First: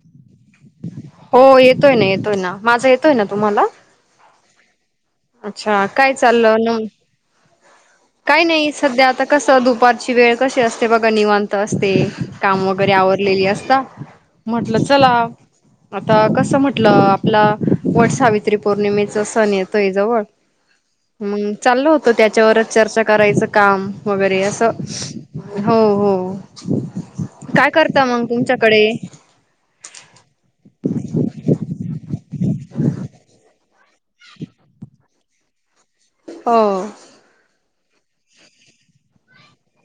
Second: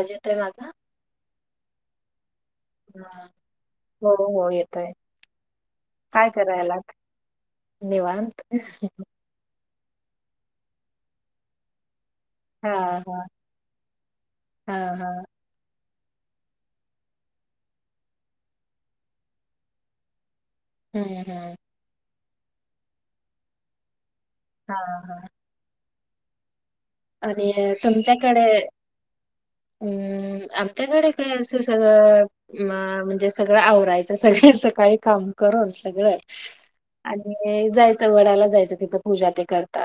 Agent आहे माझा हो येतोय ना येतोय ना माझा येतोय ना तुम्हाला हो हो येतोय अच्छा काय चाललं न निवांत. काही नाही सध्या आता कसं दुपारची वेळ कशी असते बघा निवांत असते काम हा वगैरे आवरलेली असता हा म्हटल चला हा. आता कसं म्हटलं आपला वट सावित्री पौर्णिमेचा सण येतोय जवळ हम्म मम हम्म. चाललू होतो त्याच्यावरच चर्चा करायचं काम वगैरे असं हा हा. हो हो काय आणि करता मग तुमच्याकडे हम्म आच्याकडे का सु स अ म्हणजे सगळं आवरायचं सगळ सकाळी काम करून सगळं हो आणि जायचं वडाला जायचं तिथं पूजा ते करत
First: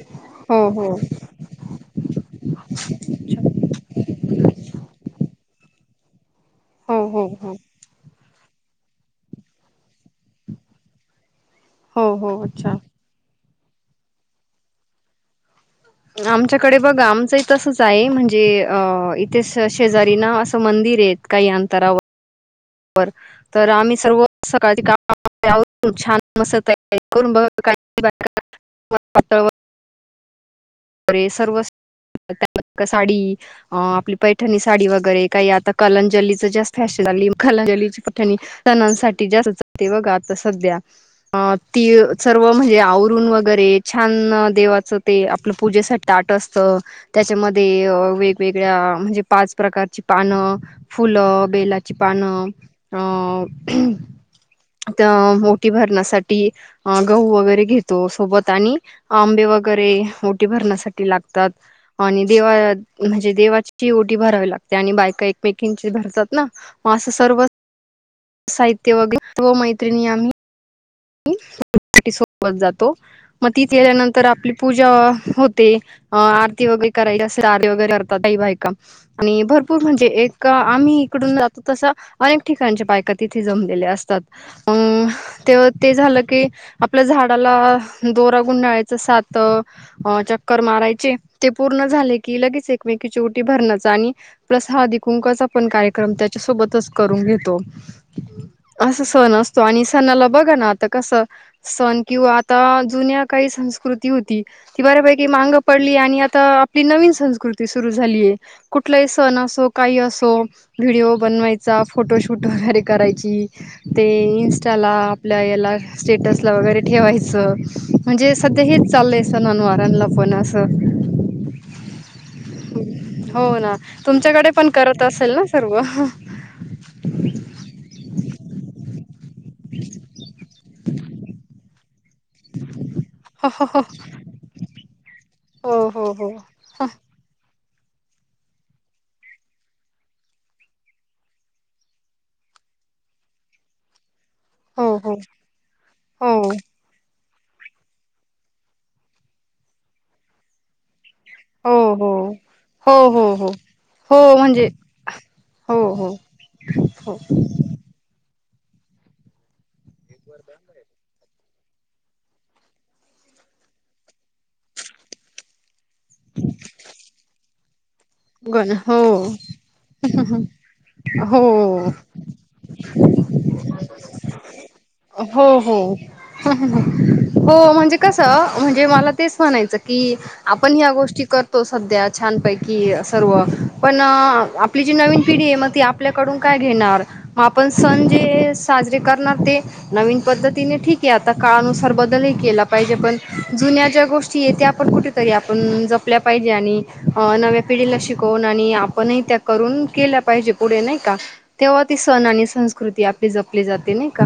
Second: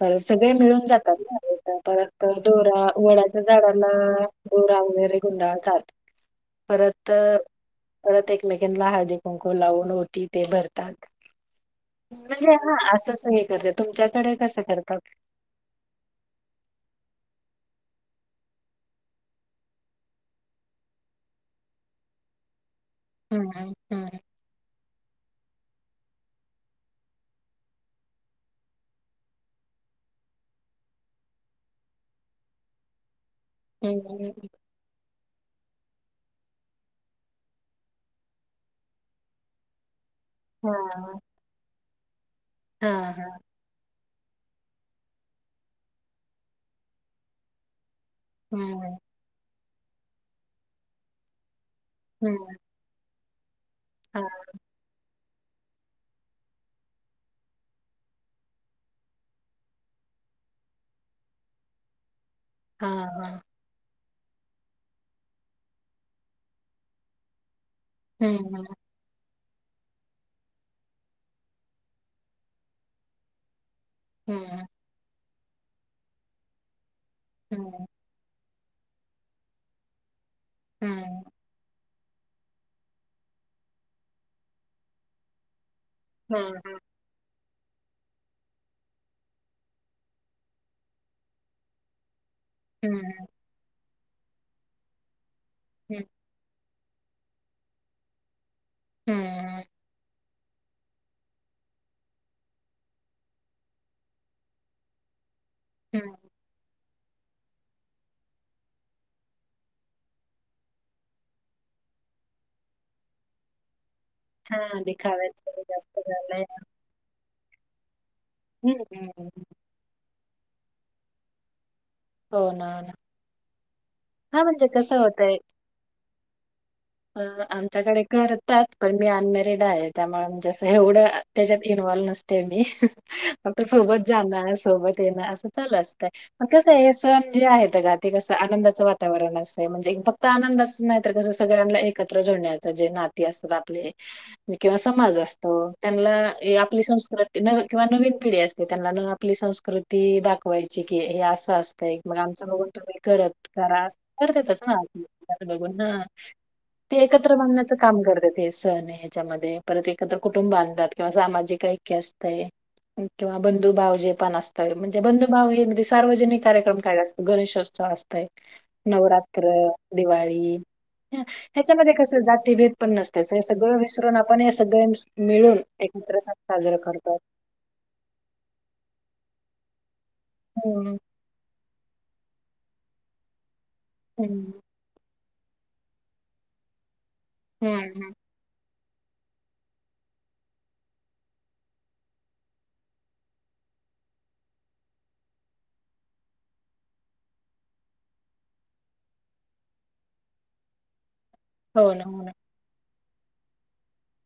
तर सगळे हो मिळून हो जातात ना परत दोरा वड्याच्या झाडांना दोरा वगैरे गुंडाळतात हो परत हो हो परत एक क ल हजे कुंकू लावून ओटी ते भरतात हो हो म्हणजे अच्छा हा असं स हे कच तुमच्याकडे कसं करतात आमच्याकडे बघ आमचं तसच आहे म्हणजे इथे शेजारी नां म ी रेत काही अंतरावा हम्म तर आम्ही हम्म सर्व सकाळ का छान मस् तयारी करून बघ पातळैरे सर्व साडी अ आपली हम्म पैठणी साडी वगैरे काही आता कलंजलीच जास् फॅन झा खलांजली पठणी सणांसाठी जस्त जे बघा हा सध्या अ ती सर्व म्हणजे हा आवरून हा वगैरे छान देवाचं ते आपलं पूजेसाठीाट असत त्याच्यामध्ये अ वेगवेगळ्या हम्म म्हणजे पाच प्रकारची पान फुलं बेची पण हम्म अ हा त्या मोठी भरण्यासाठी गहू वगैरे घेतो सोबत आणि आंबे वगैरे मो भ लाात दे हा हा म्हणजे देवाची ओटी भरावी लागते आणि बायका एकमेकीांची भरतात ना ग असं सर्व हम्म साहित्य वगैरे सर्व मैत्रिणी आम्ही सोबत जातो मग तीथ गल्यानंतर आपली हम्म पूजा हो ते आरती वगैरे करायची असे आरती हम्म वगैरे करतातई बायकम आणि भरपूर म्हणजे एक का आम्ही हम्म इकडून जातो तसं अनेक ठिकाचे पायक तिथे जमलेल्या असतात अ ते ते झालं हा की आपलं झाड दोरा गुंडाळाच सात चक्कर मारायचे ते पूर्ण झाले की लगेच हम्म एकमेकीचीवटी भरण्याचा आणि प्लस हाधिकुंकाचा आपण हम्म कार्यक्रम त्याच्या सोबतच घेतो अस सण असतो हम्म आणि सणाला बघा ना आता कस सण किंवा आता जुन्या काही संस्कृती होती ती बऱ्यापैकी मांग पडली हम्म आणि आता आपली नवीन संस्कृती सुरु झालीय कुठलाही सण असो काही असो व्हिडिओ बनवायचा ता फोटोशूट वगैरे करायची ते हा इन्स्टाला आपल्या दिखाव्याच याला जास्त झालंय स्टेटसला वगैरे ठेवायचं म्हणजे सध्या हम्म हेच चालय स हम्म. ननवारांला पण असं हो ना हो ना हो ना हा तुमच्याकडे म्हणजे पण कसं करत होतंय असेल ना सर्व अ आमच्याकडे करतात पण मी अनमेरिड आहे त्यामुळे जस एवढं त्याच्यात सतत चल असत हो हो कस ते कस आनंदाचं वातावरण अस म्हणजे फक्त आनंदाच नाही तर कस पोरांना एकत्र जोडण्याचं जे नाती असतात आपले किंवा हो हो समाज असतो त्यांना हो हे आपली संस्कृत किंवा नवी नवीन पिढी असते त्यांना ना आपली संस्कृती दाखवायची हे हे असं हो असतंय हो मग आमच बघून हो तुम्ही हो करत हो करा हो करतातच म्हणजे ना आपल हो बघून हो ते हो एकत्र बघण्याच काम करते हे सण हे ह्याच्यामध्ये परत एकत्र कुटुंब आणतात किंवा सामाजिक एकी असतय किंवा बंधुभाव येताना असत म्हणजे बंधुभाव एक सार्वजनिक कार्यक्रम करायचं गणेशोत्सव असतय गण हो नवरात्र, दिवाळी ह हो ह्याच्यामध्ये कस जातीभेद पण नसतय हे सगळं विसरून आपण हे सगळे मिळून एकत्र सण साजरा हहह. करतात. हो म्हणजे कस म्हणजे मला तेच म्हणायचं की आपण ह्या हं, गोष्टी करतो सध्या छानपैकी सर्व हो ना हं, आपली जी नवीन पिढी आहे मग ती आपल्याकडून काय घेणार मग आपण हं, सण हं. जे ह जे करणार ते नवीन पद्धतीने ठीक आहे आता काळानुसार बदल ही केला पाहिजे पण ज्या ज्या गोष्टी आहेत त्या पण कुठेतरी आपण जपल्या पाहिजे आणि ह नव्या ते गेले शिकवून आणि आपणही त्या करून केल्या पाहिजे पुढे नाही का तेव्हा हो ती ना, हो सण ना. आणि संस्कृती आपली जपली जाते नाही का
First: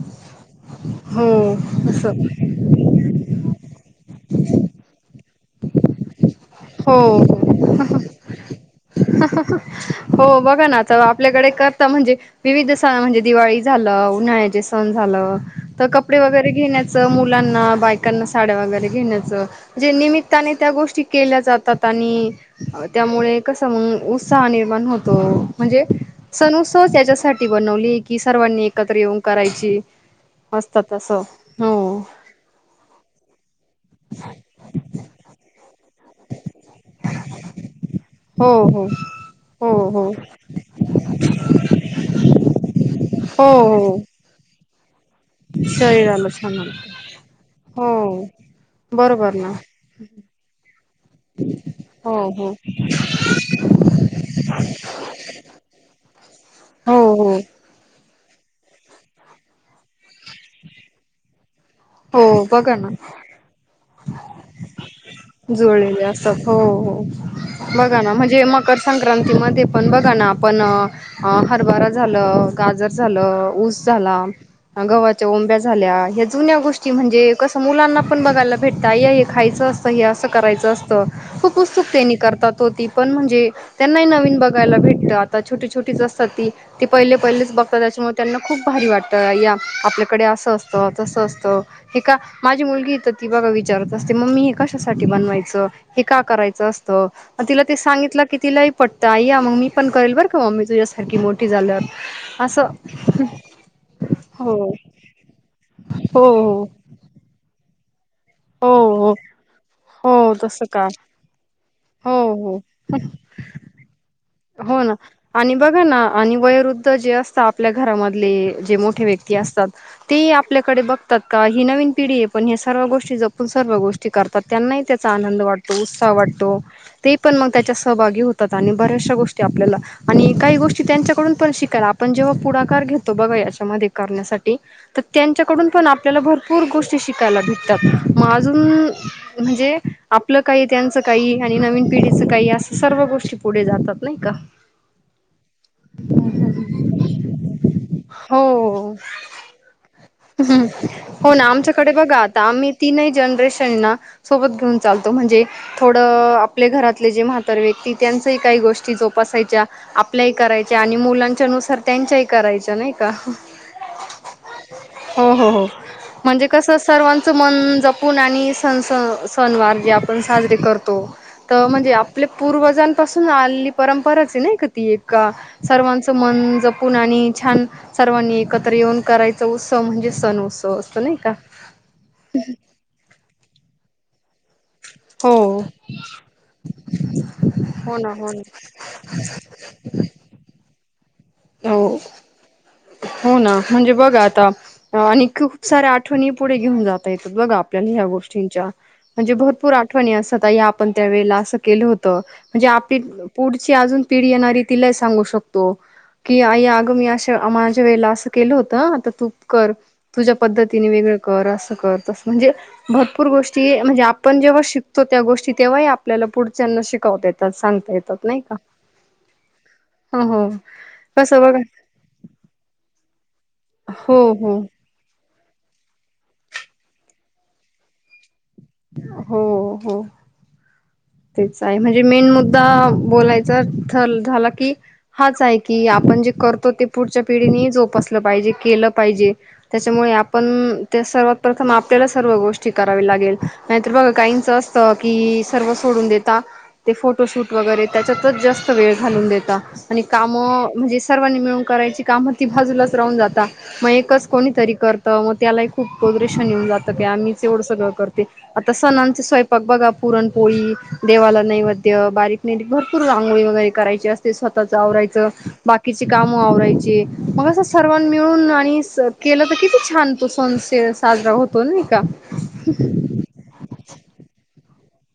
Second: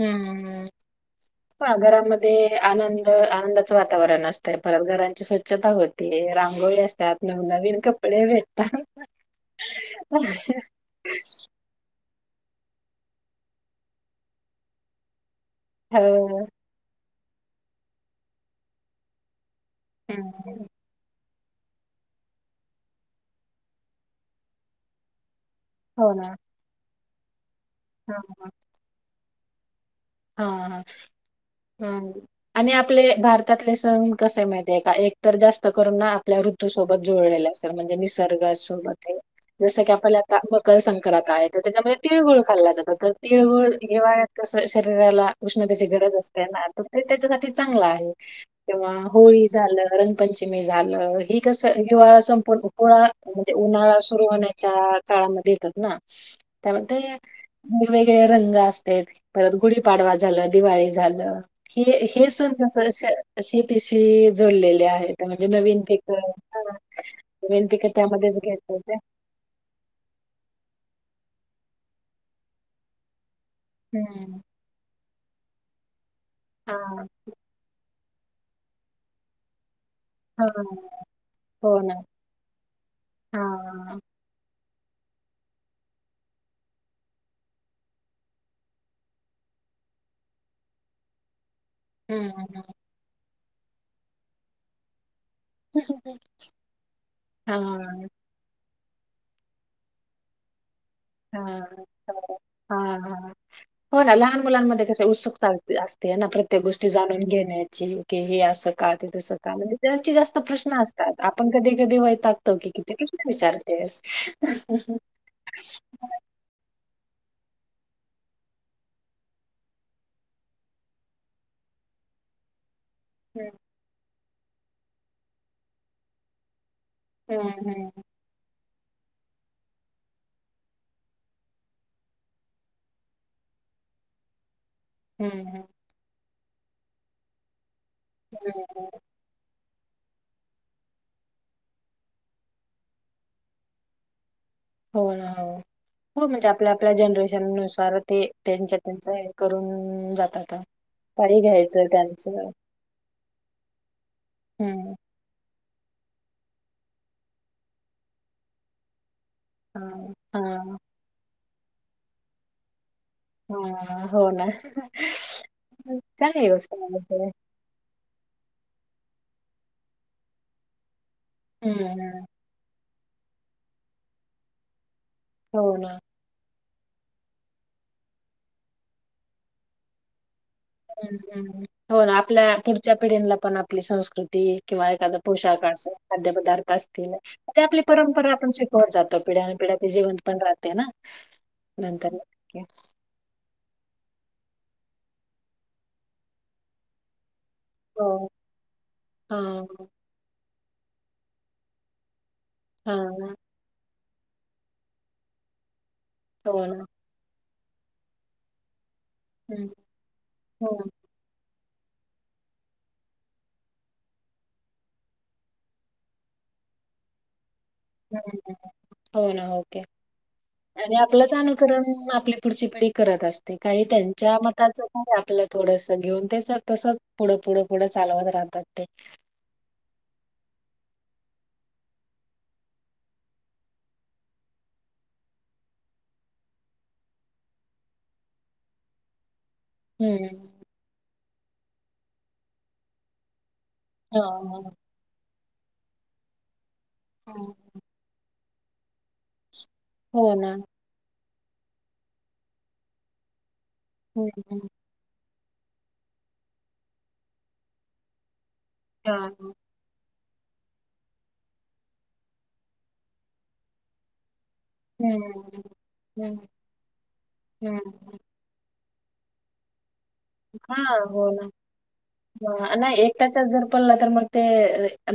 हम्मम हम् हो पहा असं घरामध्ये आनंद आनंदाचं वातावरण असतय परत घरांची स्व स्वच्छता होते रांगोळी असतात हो नवनवीन कपडे भेटतात हो बघा ना तर आपल्याकडे करता म्हणजे विविध सण म्हणजे दिवाळी झालं उन्हाळ्याचे सण झालं तर कपडे हो वगैरे घेण्याच त मुलांना बायकांना साड्या वगैरे घेण्याचं जे निमित्ताने हम्म त्या गोष्टी केल्या जातात आणि त्यामुळे कस मग उत्साह निर्माण होतो म्हणजे हो ना सण उत्सव त्याच्यासाठी बनवली की हा सर्वांनी एकत्र येऊन करायची असत तस ह आणि आपले भारतातले सण कसे माहित आहे का एक तर जास्त करून ना आपल्या ऋतूसोबत जुळलेल्या असतात म्हणजे हो हो निसर्गासोबत आहे हो जस की हो आपल्याला आता मकर संक्रांती काय तर त्याच्यामध्ये तिळगुळ खाल्ला जातो तर हो तिळगुळ हो हिवाळ्यात कस शरीराला उष्णतेची गरज शरीराला असते छान ना तर वाटतं ते त्याच्यासाठी चांगलं आहे हो तेव्हा बरोबर होळी ना झाल रंगपंचमी झालं हि कस हो हिवाळा हो संपून पोळा म्हणजे उन्हाळा सुरू होण्याच्या काळामध्ये ना हो त्यामध्ये हो वेगवेगळे रंग असते तर गुढीपाडवा झालं दिवाळी झालं हे हे हो सण बघा कस ना श शेतीशी जुडलेले आहेत म्हणजे नवीन जुळलेले पिकं असतात हो हां. हो नवीन पिकं बघा ना त्यामध्येच म्हणजे मकर घेतो ते. संक्रांती मध्ये पण बघा ना आपण अ हरभारा झालं गाजर झालं ऊस झाला हं. गव हे उंब्या झाल्या हे जुन्या गोष्टी हां. म्हणजे कसं मुलांना पण बघायला भेटता या हे खायचं असत हे अस करायचं हां. असतं खुप हो ना. उत्सुकतेने करतात हो ती पण म्हणजे हां. त्यांना हे नवीन बघता बघायला भेटत आता छोटी छोटीच असतात ती ती पहिले पहिलेच बघतात अशी मग त्यांना खूप भारी वाटत आपल्याकडे असं असतं तस असतं हे का हं, हं. माझी मुलगी येते ती बघा विचारत असते मम्मी हे कशासाठी बनवायच हे का करायचं असतं मग तिला ते हां. सांगितलं की तिला पटतं या मग मी पण करेल बर का मम्मी तुझ्या हा हा ह ह हो ना लहान मुलांमध्ये कस उत्सुकता होते ते हे हो ना प्रत्येक हो गोष्टी जाणून घेण्याची हे हे असं का ते हो हो तसं का म्हणजे त्यांचे हो जास्त तसं प्रश्न का असतात आपण कधी कधी हो वैतागतो हो कि किती विचारतेस हो ना आणि बघा ना अ आणि वयोवृद्ध जे असता आपल्या घरामधली जे मोठे व्यक्ती असतात ती आपल्याकडे बघतात का ही नवीन पिढी पण हे सर्व गोष्टी जपून हं, सर्व गोष्टी करतात त्यांनाही त्याचा आनंद वाटतो उत्साह वाटतो. ते पण हं, मग त्याच्या हं, सहभागी होतात आणि बऱ्याचशा गोष्टी आपल्याला आणि काही गोष्टी त्यांच्याकडून पण शिकायला आपण जेव्हा पुढाकार घेतो बघा याच्यामध्ये करण्या साठी तर हं, हं, हं. त्यांच्याकडून पण आपल्याला भरपूर गोष्टी शिकायला भेटतात मग अजून म्हणजे आपलं काही त्यांचं काही आणि नवीन पिढीचं काही असं सर्व गोष्टी पुढे जातात नाही का हो ना हो हो म्हणजे आपल्या आपल्या जनरेशन नुसार ते त्यांच्या त्यांच हे करून जात ह हो ना आमच्याकडे बघा आता आम्ही तीनही जनरेशन ना सोबत घेऊन हं. चालतो म्हणजे थोड आपले घरातले जे म्हातर व्यक्ती त्यांच काही गोष्टी जोप बसायच्या हां, आपल्याही हां, करायच्या आणि मुलांच्या नुसार त्यांच्याही करायच्या नाही का हा हो ना हो हो हो म्हणजे चांगली कस गोष्ट आहे सर्वांच म्हणजे. मन जपून आणि स आपण साजरी करतो हं, म्हणजे हं. आपले पूर्वजण, पासून आलेली परंपराच आहे नाही का ती एक का हो ना. सर्वांचं मन ज. मुलाने आणि छान सर्वांनी एकत्र येऊन करायचा उत्सव म्हणजे सण. उत्सव असतो नाही हम्म का हम हो ना आपल्या पुढच्या पिढीला पण आपली संस्कृती. किंवा एखाद हो पोशाख असे खाद्य पदार्थ असतील ते, आपली हो ना परंपरा हो आपण ना शिकवत जातो पिढ्या जेवंत पण राहते ना हो नंतर हो ना म्हणजे बघा आता आणि खूप साऱ्या आठवणी पुढे घेऊन जाता येत बघा. आपल्या ह्या हो गोष्टींच्या म्हणजे हा भरपूर आठवणी अस या आपण त्या वेळेला असं केलं होत. म्हणजे हा आपली पुढची अजून पिढी येणारी तिलाही सांगू शकतो की आई हो ना आग मी अशा माझ्या वेळेला असं केलं होतं आ तू हम्म, कर तुझ्या पद्धतीने हम्म, वेगळं कर अस. त म्हणजे भरपूर गोष्टी म्हणजे आपण जेव्हा शिकतो त्या गोष्टी तेव्हा आपल्याला पुढ शिकवता येतात सांगता येतात नाही हम्म. का हो हो. कसं बघा नुकरण आपली पुढची पिढी करत असते काही हो त्यांच्या हो मताच आपलं. थोडस घेऊन तेच तसंच पुढं पुढे पुढं चालवत राहत. हो हो तेच आहे म्हणजे मेन मुद्दा बोलायचा झाला की हाच आहे की आप म्हणजे करतो ते पुढच्या पिढीनी जोपासलं पाहिजे केलं पाहिजे. त्याच्यामुळे आपण हम्म ते सर्वात प्रथम आपल्याला सर्व गोष्टी करावी लागेल. नाहीतर बघा हा काहींच हा, असत कि सर्व सोडून देता. ते फोटोशूट हा. वगैरे त्याच्यातच जास्त वेळ घालून देेतात. आणि काम हो ना म्हणजे सर्वांनी मिळून करायची काम ती बाजूलाच राहून जाता मग एकच हम्म हम्म. कोणीतरी करत. मग त्यालाही खूप उदरेशन येऊन जातं काय आम्हीच एवढं सगळं करते आता सणांचे हा स्वयंपाक बघा पुरणपोळी देवाला नैवेद्य बारीक नैरीक भरपूर रांगोळी वगैरे करायची असते स्वतः आवरायच हम्म. बाकीचे काम हम्म. आवरायचे मग अस सर्वां हम्म. मिळून आणि केलं तर किती छान. तो सण हा हो साजरा ना होतो नाही का ह नाही एकट्याच्याच जर पडला तर मग ते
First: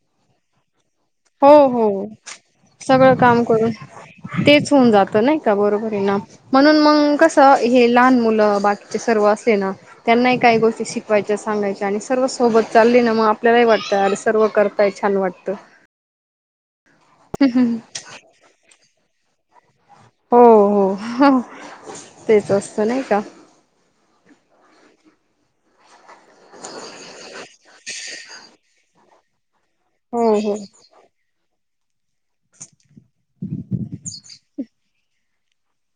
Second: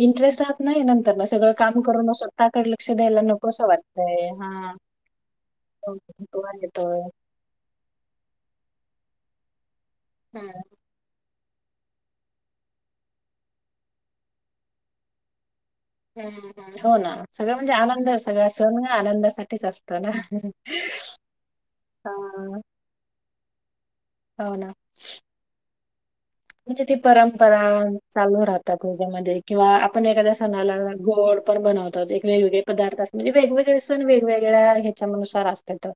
इंटरेट राहत नाही. सगळं हो काम हो करून अस तकडे लक्ष सगळं द्यायला काम नकोसं करून वाटतय. हां तेच होऊन जातं नाही का बरोबर आहे तो म्हणून म येतोय. कस लहान मुल बाकी ते सर्व असले ना त्यांनाही हं, काही गोष्टी शिकवायची. सांगायच्या आणि सर्व सोबत चालली ना मग आपल्यालाही वाटतं अरे सर्व करताय छान वाटतं. हो ना सगळं म्हणजे आनंद सगळं सण ग आनंदासाठीच असत. हो हो तेच हां, असत नाही का. होना म्हणजे ती परंपरा चालू राहतात त्याज्यामध्ये. किंवा आपण हो एखाद्या हो सणाला गोड पण बनवतोत एक वेगवेगळे पदार्थ. म्हणजे वेगवेगळे सण वेगवेगळ्या ह्याच्या मना नुसार असत तर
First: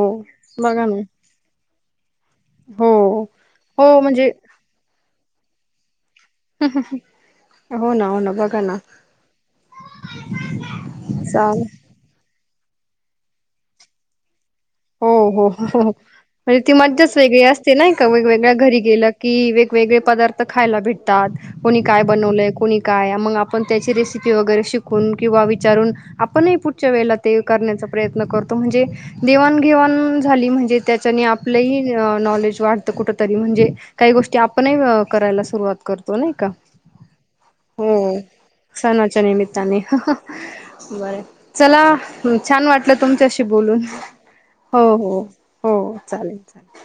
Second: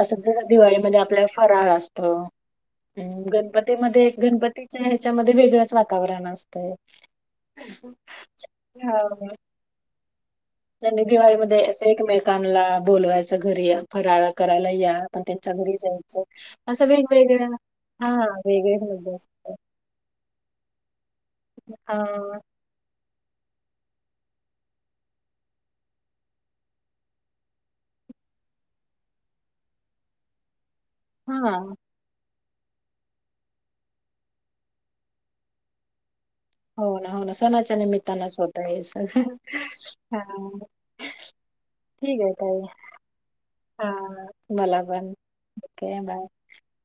असं जस बघा ना दिवाळीमध्ये आपल्याला फराळ असत. हो हम्म हो गणपतीमध्ये म्हणजे गणपतीच्या ह्याच्यामध्ये वेगळच वाता नवरा नसतो हो ना हो ना बघा ना हो नाही दिवाळीमध्ये चालेल असं एकमेकांना बोलवायचं घरी फराळ करायला या हो पण हो त्यांच्या घरी हो जायचं म्हणजे ती असं मज्जाच वेगळी वेगवेगळ्या असते नाही का हा वेगवेगळ्या घरी वेगळेच गेलं की म्हणजे वेगवेगळे पदार्थ खायला भेटतात कोणी काय हां बनवलय कोणी काय मग आपण त्याची रेसिपी वगैरे शिकून किंवा विचारून आपणही पुढच्या वेळेला ते करण्याचा प्रयत्न करतो म्हणजे देवाण-घेवाण झाली म्हणजे त्यात आपलं हां. ही नॉलेज वाटत कुठ तरी म्हणजे काही गोष्टी आपणही करायला सुरुवात करतो नाही का. हो ना हो ना सणाच्या हो निमित्तानच होतं हे सणाच्या सगळं. निमित्ताने हा बर चला. ठीक आहे मला ताई छान वाटलं तुमच्याशी बोलून हा मला हो पण हो हो ओके बाय. चालेल चालेल.